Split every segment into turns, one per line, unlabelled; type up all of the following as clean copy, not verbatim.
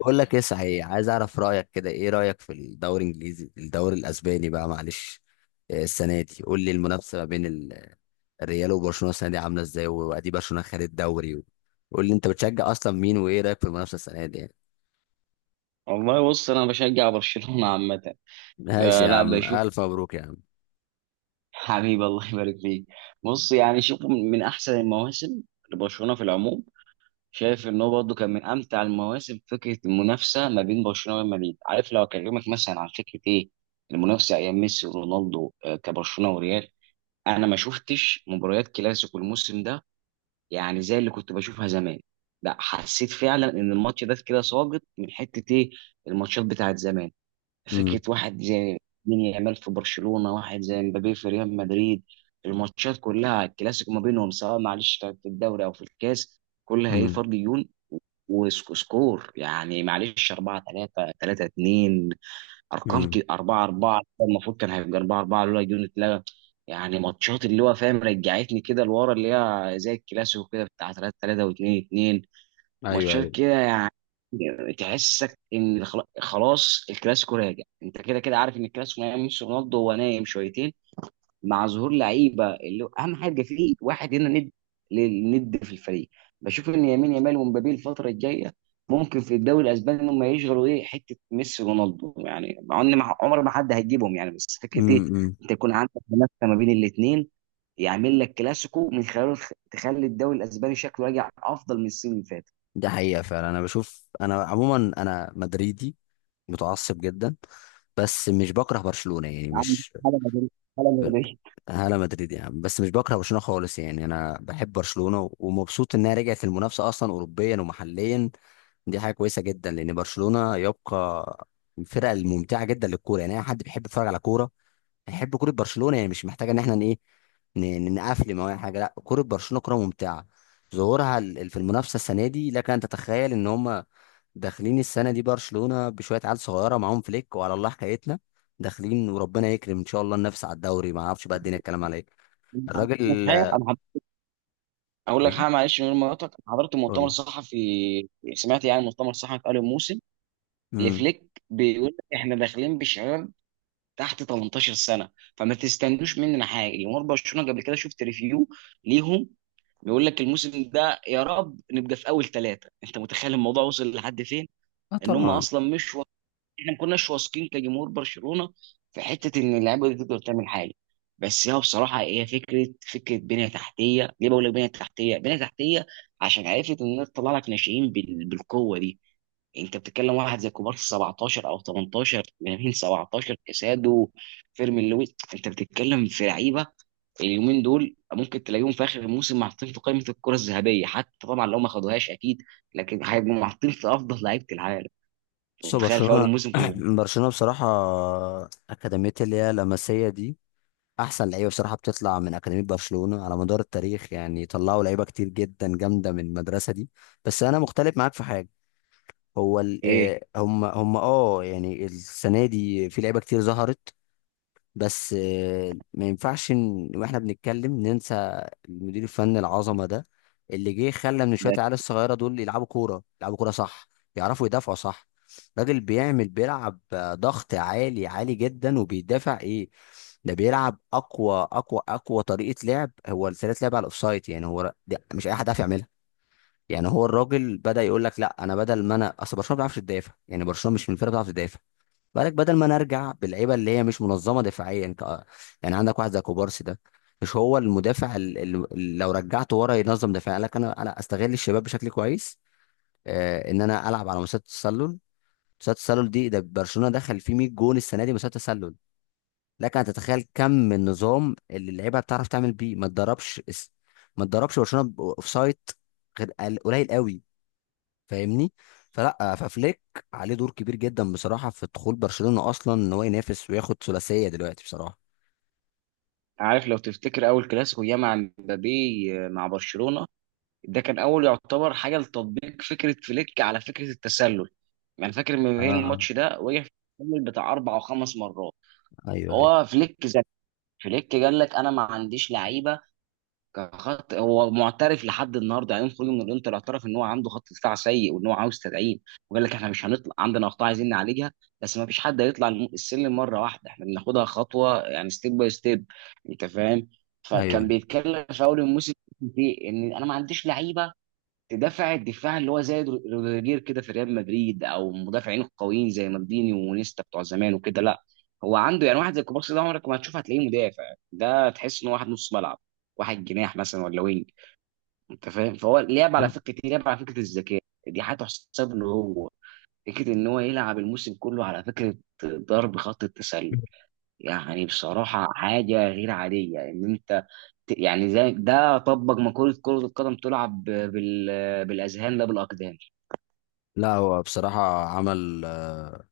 بقول لك ايه، صحيح عايز اعرف رايك كده. ايه رايك في الدوري الانجليزي، الدوري الاسباني بقى؟ معلش. السنه دي قول لي، المنافسه ما بين الريال وبرشلونه السنه دي عامله ازاي؟ وادي برشلونه خد الدوري. قول لي انت بتشجع اصلا مين، وايه رايك في المنافسه السنه دي يعني؟
والله، بص انا بشجع برشلونه عامه.
ماشي يا
فلا
عم،
بشوف.
الف مبروك يا عم.
حبيبي، الله يبارك فيك. بص يعني شوف من احسن المواسم لبرشلونه في العموم. شايف ان هو برضه كان من امتع المواسم، فكره المنافسه ما بين برشلونه وريال مدريد. عارف، لو اكلمك مثلا عن فكره ايه المنافسه ايام ميسي ورونالدو، كبرشلونه وريال. انا ما شفتش مباريات كلاسيكو الموسم ده، يعني زي اللي كنت بشوفها زمان. لا، حسيت فعلا ان الماتش ده كده ساقط من حته ايه، الماتشات بتاعت زمان.
امم.
فكرة واحد زي مين يامال في برشلونة، واحد زي مبابي في ريال مدريد. الماتشات كلها، الكلاسيكو ما بينهم سواء معلش كانت في الدوري أو في الكاس، كلها هي
امم.
فرق ديون. وسكور يعني معلش 4-3 3-2، أرقام
امم.
كده. 4-4 المفروض كان هيبقى 4-4 لولا ديون اتلغى. يعني ماتشات اللي هو فاهم رجعتني كده لورا، اللي هي زي الكلاسيكو كده بتاع 3-3 و2-2.
ايوه،
ماتشات
ايوه.
كده يعني. تحسك ان خلاص الكلاسيكو راجع. انت كده كده عارف ان الكلاسيكو ما يمشي رونالدو، هو نايم شويتين. مع ظهور لعيبه اللي هو اهم حاجه فيه، واحد هنا ند للند في الفريق. بشوف ان يمين يامال ومبابي الفتره الجايه ممكن في الدوري الاسباني ان هم يشغلوا ايه حته ميسي ورونالدو، يعني مع ان عمر ما حد هيجيبهم يعني، بس فكره
امم.
ايه
امم.
انت يكون عندك منافسه ما بين الاثنين يعمل لك كلاسيكو من خلاله، تخلي الدوري الاسباني شكله راجع افضل من السنين اللي فاتت.
ده حقيقه فعلا. انا بشوف انا عموما انا مدريدي متعصب جدا، بس مش بكره برشلونه يعني،
يا عم.
مش
حاجه مدريد، حاجه
بل-
مدريد.
انا مدريد يا عم، بس مش بكره برشلونه خالص يعني. انا بحب برشلونه ومبسوط انها رجعت المنافسه اصلا، اوروبيا ومحليا. دي حاجه كويسه جدا، لان برشلونه يبقى من الفرق الممتعه جدا للكوره، يعني اي حد بيحب يتفرج على كوره نحب كرة برشلونة، يعني مش محتاجة ان احنا ن- نقفل. ما حاجة، لا، كرة برشلونة كرة ممتعة. ظهورها في المنافسة السنة دي، لك ان تتخيل ان هم داخلين السنة دي. برشلونة بشوية عيال صغيرة معاهم فليك، وعلى الله حكايتنا. داخلين وربنا يكرم، ان شاء الله ننافس على الدوري. ما اعرفش بقى الدنيا الكلام على ايه. الراجل
حاجه،
آه،
انا اقول لك
ايه؟
حاجه معلش، من غير ما أقاطعك. أنا حضرت مؤتمر
قول.
صحفي، سمعت يعني مؤتمر صحفي، قالوا موسم
امم.
لفليك بيقول لك احنا داخلين بشباب تحت 18 سنه، فما تستنوش مننا حاجه. جمهور برشلونه قبل كده شفت ريفيو ليهم، بيقول لك الموسم ده يا رب نبقى في اول ثلاثه. انت متخيل الموضوع وصل لحد فين؟
اه،
ان هم
طبعا.
اصلا مش، احنا ما كناش واثقين كجمهور برشلونه في حته ان اللعيبه دي تقدر تعمل حاجه. بس هي بصراحه، هي فكره بنيه تحتيه. ليه بقول لك بنيه تحتيه بنيه تحتيه؟ عشان عرفت ان هي تطلع لك ناشئين بالقوه دي. انت بتتكلم واحد زي كوبارسي 17 او 18، لامين 17، كاسادو، فيرمين لويس. انت بتتكلم في لعيبه اليومين دول ممكن تلاقيهم في اخر الموسم محطين في قائمه الكره الذهبيه، حتى طبعا لو ما خدوهاش اكيد، لكن هيبقوا محطين في افضل لعيبه العالم.
بص
انت متخيل في اول
برشلونة.
الموسم كنا بنقول
برشلونة بصراحة، أكاديمية اللي هي لاماسيا دي احسن لعيبه بصراحه، بتطلع من اكاديميه برشلونه على مدار التاريخ، يعني طلعوا لعيبه كتير جدا جامده من المدرسه دي. بس انا مختلف معاك في حاجه. هو
ايه
هم يعني السنه دي في لعيبه كتير ظهرت، بس ما ينفعش واحنا بنتكلم ننسى المدير الفني العظمه ده، اللي جه خلى من
ده؟
شويه العيال الصغيره دول يلعبوا كوره، يلعبوا كوره صح، يعرفوا يدافعوا صح. راجل بيعمل، بيلعب ضغط عالي عالي جدا، وبيدافع ايه. ده بيلعب اقوى اقوى اقوى طريقه لعب. هو طريقه لعب على الاوفسايد يعني، ده مش اي حد عارف يعملها. يعني هو الراجل بدا يقول لك لا، انا بدل ما انا، اصل برشلونه ما بيعرفش تدافع، يعني برشلونه مش من الفرقه بتعرف تدافع. بالك بدل ما نرجع باللعيبه اللي هي مش منظمه دفاعيا، انت يعني عندك واحد زي كوبارسي ده، مش هو المدافع، اللي لو رجعته ورا ينظم دفاع. قال لك انا استغل الشباب بشكل كويس. آه، ان انا العب على مسات التسلل. مسات التسلل دي، ده برشلونه دخل فيه 100 جون السنه دي مسات تسلل. لك ان تتخيل كم النظام اللي اللعيبه بتعرف تعمل بيه. ما تدربش، ما تدربش برشلونه اوف سايت غير قليل قوي. فاهمني؟ فلا، ففليك عليه دور كبير جدا بصراحه في دخول برشلونه اصلا، ان هو ينافس وياخد ثلاثيه دلوقتي بصراحه.
عارف، لو تفتكر اول كلاسيكو ياما مبابي مع برشلونه، ده كان اول يعتبر حاجه لتطبيق فكره فليك على فكره التسلل. يعني فاكر مبابي
اه.
الماتش ده وقع في التسلل بتاع اربع او خمس مرات.
ايوه، ايوه،
هو فليك ذكي. فليك قال لك انا ما عنديش لعيبه كان خط، هو معترف لحد النهارده، يعني يوم خروجه من الانتر اعترف ان هو عنده خط دفاع سيء وان هو عاوز تدعيم، وقال لك احنا مش هنطلع عندنا اخطاء عايزين نعالجها، بس ما فيش حد هيطلع السلم مره واحده، احنا بناخدها خطوه، يعني ستيب باي ستيب. انت فاهم. فكان
ايوه.
بيتكلم في اول الموسم في ان انا ما عنديش لعيبه دفع الدفاع اللي هو زي روديجير كده في ريال مدريد، او مدافعين القويين زي مالديني ونيستا بتوع زمان وكده، لا. هو عنده يعني واحد زي كوبارسي ده عمرك ما هتشوف هتلاقيه مدافع، ده تحس ان هو واحد نص ملعب، واحد جناح مثلا ولا وينج. انت فاهم، فهو لعب على فكره ايه، لعب على فكره الذكاء. دي حاجه تحسب له هو، فكره ان هو يلعب الموسم كله على فكره ضرب خط التسلل. يعني بصراحة حاجة غير عادية إن أنت يعني زي ده طبق مقولة كرة القدم تلعب بالأذهان لا بالأقدام.
لا، هو بصراحه عمل آه،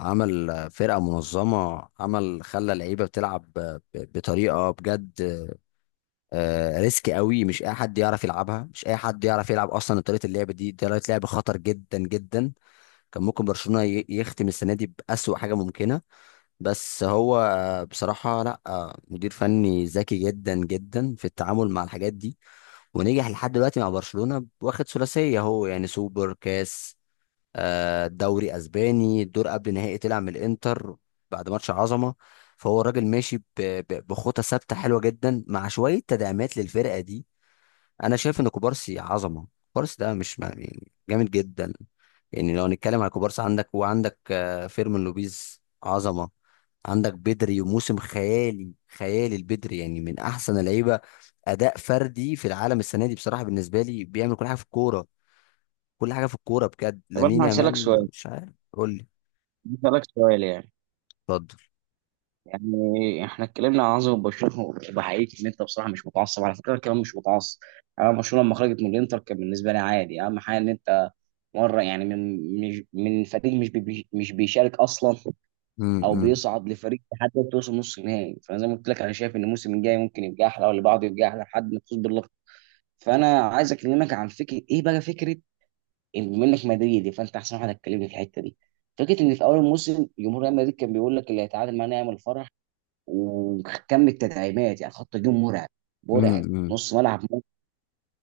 عمل آه، فرقه منظمه، عمل خلى اللعيبه بتلعب بطريقه بجد، ريسك قوي. مش اي حد يعرف يلعبها، مش اي حد يعرف يلعب اصلا طريقه اللعب دي، طريقه لعب خطر جدا جدا. كان ممكن برشلونه يختم السنه دي باسوا حاجه ممكنه، بس هو بصراحة لا، مدير فني ذكي جدا جدا في التعامل مع الحاجات دي، ونجح لحد دلوقتي مع برشلونة. واخد ثلاثية هو يعني، سوبر كاس، دوري اسباني، الدور قبل نهائي طلع من الانتر بعد ماتش عظمة. فهو الراجل ماشي بخطى ثابتة حلوة جدا، مع شوية تدعيمات للفرقة دي. انا شايف ان كوبارسي عظمه. كوبارسي ده مش يعني جامد جدا. يعني لو هنتكلم على كوبارسي، عندك، وعندك فيرمين لوبيز عظمه. عندك بدري، وموسم خيالي خيالي البدري، يعني من احسن اللعيبه اداء فردي في العالم السنه دي بصراحه بالنسبه لي، بيعمل كل حاجه في الكوره، كل حاجه في الكوره بجد.
طب،
لامين
أنا هسألك
يامال،
سؤال،
مش عارف قول لي.
هسألك سؤال يعني،
اتفضل.
يعني إحنا اتكلمنا عن عظمة برشلونة وبحقيقة إن أنت بصراحة مش متعصب، على فكرة أنا كمان مش متعصب. أنا برشلونة لما خرجت من الإنتر كان بالنسبة لي عادي. أهم حاجة إن أنت مرة يعني من مش من فريق مش مش بيشارك أصلا او
امم.
بيصعد لفريق لحد ما توصل نص النهائي. فانا زي ما قلت لك انا شايف ان الموسم الجاي ممكن يبقى احلى واللي بعده يبقى احلى لحد ما تفوز باللقب. فانا عايز اكلمك عن فكره ايه بقى، فكره إن بما انك مدريدي فانت احسن واحد هتكلمني في الحته دي. فكره ان في اول الموسم جمهور ريال مدريد كان بيقول لك اللي هيتعادل معانا يعمل فرح، وكم التدعيمات، يعني خط هجوم مرعب، مرعب،
امم.
نص ملعب.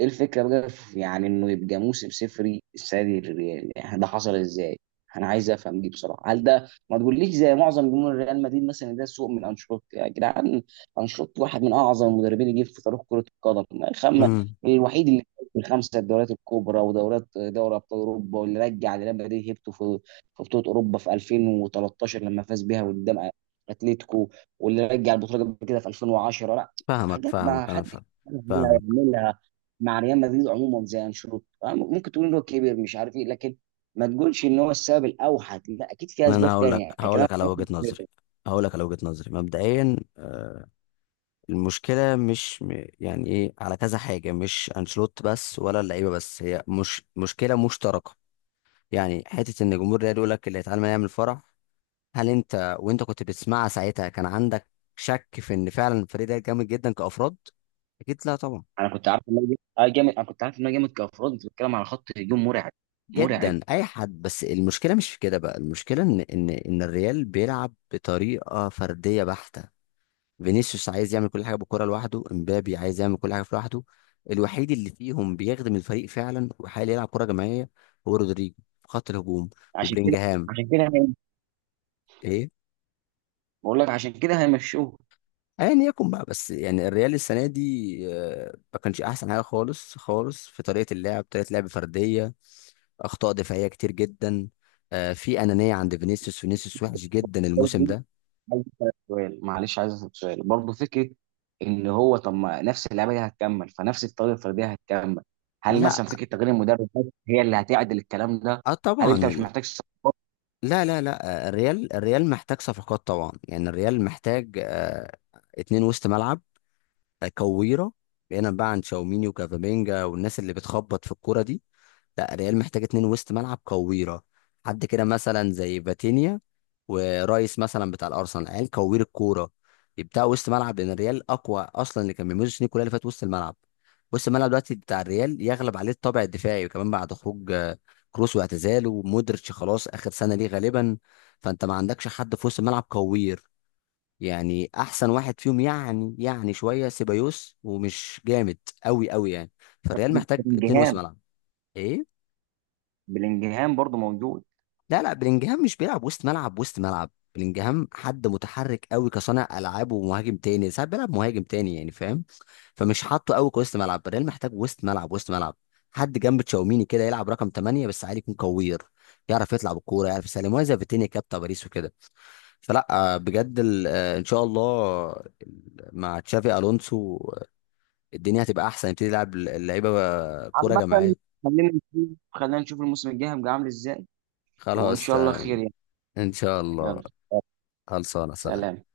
ايه الفكره بقى في، يعني انه يبقى موسم صفري السنه دي للريال، يعني ده حصل ازاي؟ انا عايز افهم دي بصراحه. هل ده، ما تقوليش زي معظم جمهور ريال مدريد مثلا، ده سوء من انشيلوتي؟ يا جدعان، انشيلوتي واحد من اعظم المدربين اللي جه في تاريخ كره القدم. خم.
امم.
الوحيد اللي في الخمسه الدوريات الكبرى ودورات دوري ابطال اوروبا، واللي رجع ريال مدريد هيبته في بطوله اوروبا في 2013 لما فاز بيها قدام اتلتيكو، واللي رجع البطوله قبل كده في 2010. لا،
فاهمك
حاجات ما
فاهمك انا
حد
فاهم. فاهمك.
يعملها مع ريال مدريد عموما زي انشيلوتي، ممكن تقول ان هو كبر مش عارف ايه، لكن ما تقولش ان هو السبب الاوحد. لا، اكيد في
انا
اسباب
هقول
تانية،
لك،
يعني كلام.
على وجهه نظري. هقول لك على وجهه نظري مبدئيا. المشكلة مش يعني ايه، على كذا حاجة، مش انشيلوتي بس ولا اللعيبة بس، هي مش مشكلة، مشتركة يعني. حتة ان جمهور الريال يقول لك اللي هيتعلم يعمل فرح، هل انت، وانت كنت بتسمعها ساعتها، كان عندك شك في ان فعلا الفريق ده جامد جدا كأفراد؟ اكيد لا، طبعا.
انا كنت عارف ان هو جامد، انا كنت عارف ان هو جامد كافراد. انت بتتكلم على خط هجوم مرعب، مرعب.
جدا، اي حد. بس المشكلة مش في كده بقى. المشكلة ان الريال بيلعب بطريقة فردية بحتة. فينيسيوس عايز يعمل كل حاجه بالكره لوحده، امبابي عايز يعمل كل حاجه في لوحده. الوحيد اللي فيهم بيخدم الفريق فعلا، وحاليا يلعب كره جماعيه، هو رودريجو في خط الهجوم،
عشان كده.
وبلينجهام.
عشان كده
ايه؟
بقول لك عشان كده هيمشوه.
ايا يكن بقى، بس يعني الريال السنه دي ما كانش احسن حاجه خالص خالص في طريقه اللعب، طريقه لعب فرديه، اخطاء دفاعيه كتير جدا، في انانيه عند فينيسيوس. فينيسيوس وحش جدا الموسم
برضه
ده.
عايز أسألك سؤال معلش، عايز اسال سؤال برضه فكره، ان هو طب، ما نفس اللعبه دي هتكمل، فنفس الطريقه الفرديه هتكمل. هل
لا.
مثلا فكره تغيير المدرب بس هي اللي هتعدل الكلام ده؟
اه،
هل انت
طبعا.
مش محتاج صفقة
لا، لا، لا، الريال، الريال محتاج صفقات طبعا، يعني الريال محتاج اتنين وسط ملعب، كويرة، بعيدا بقى عن تشاوميني وكافامينجا والناس اللي بتخبط في الكوره دي. لا، ريال محتاج اتنين وسط ملعب كويرة. حد كده مثلا زي فاتينيا، ورايس مثلا بتاع الارسنال، عيال كوير الكوره، يبدأ وسط ملعب. لان الريال اقوى اصلا، اللي كان بيميزه السنين كلها اللي فاتت وسط الملعب. وسط الملعب دلوقتي بتاع الريال يغلب عليه الطابع الدفاعي، وكمان بعد خروج كروس واعتزاله، ومودريتش خلاص اخر سنه ليه غالبا. فانت ما عندكش حد في وسط الملعب كوير. يعني احسن واحد فيهم، يعني شويه سيبايوس، ومش جامد قوي قوي يعني. فالريال
من
محتاج اتنين وسط
بلينجهام؟
ملعب. ايه؟
بلينجهام برضه موجود.
لا، لا، بلينجهام مش بيلعب وسط ملعب. وسط ملعب بلينجهام، حد متحرك قوي كصانع العاب ومهاجم تاني، ساعات بيلعب مهاجم تاني يعني، فاهم. فمش حاطه قوي كوسط ملعب. الريال محتاج وسط ملعب، وسط ملعب، حد جنب تشاوميني كده، يلعب رقم 8 بس، عادي، يكون كوير، يعرف يطلع بالكوره، يعرف يسلم، وهي زي فيتينيا كده بتاع باريس وكده. فلا، بجد ان شاء الله مع تشافي الونسو، الدنيا هتبقى احسن، يبتدي يلعب اللعيبه كوره
عامة،
جماعيه.
خلينا نشوف، خلينا نشوف الموسم الجاي هيبقى عامل ازاي وان
خلاص
شاء الله خير يعني.
ان شاء الله.
يلا.
خلصانه،
سلام.
سلام.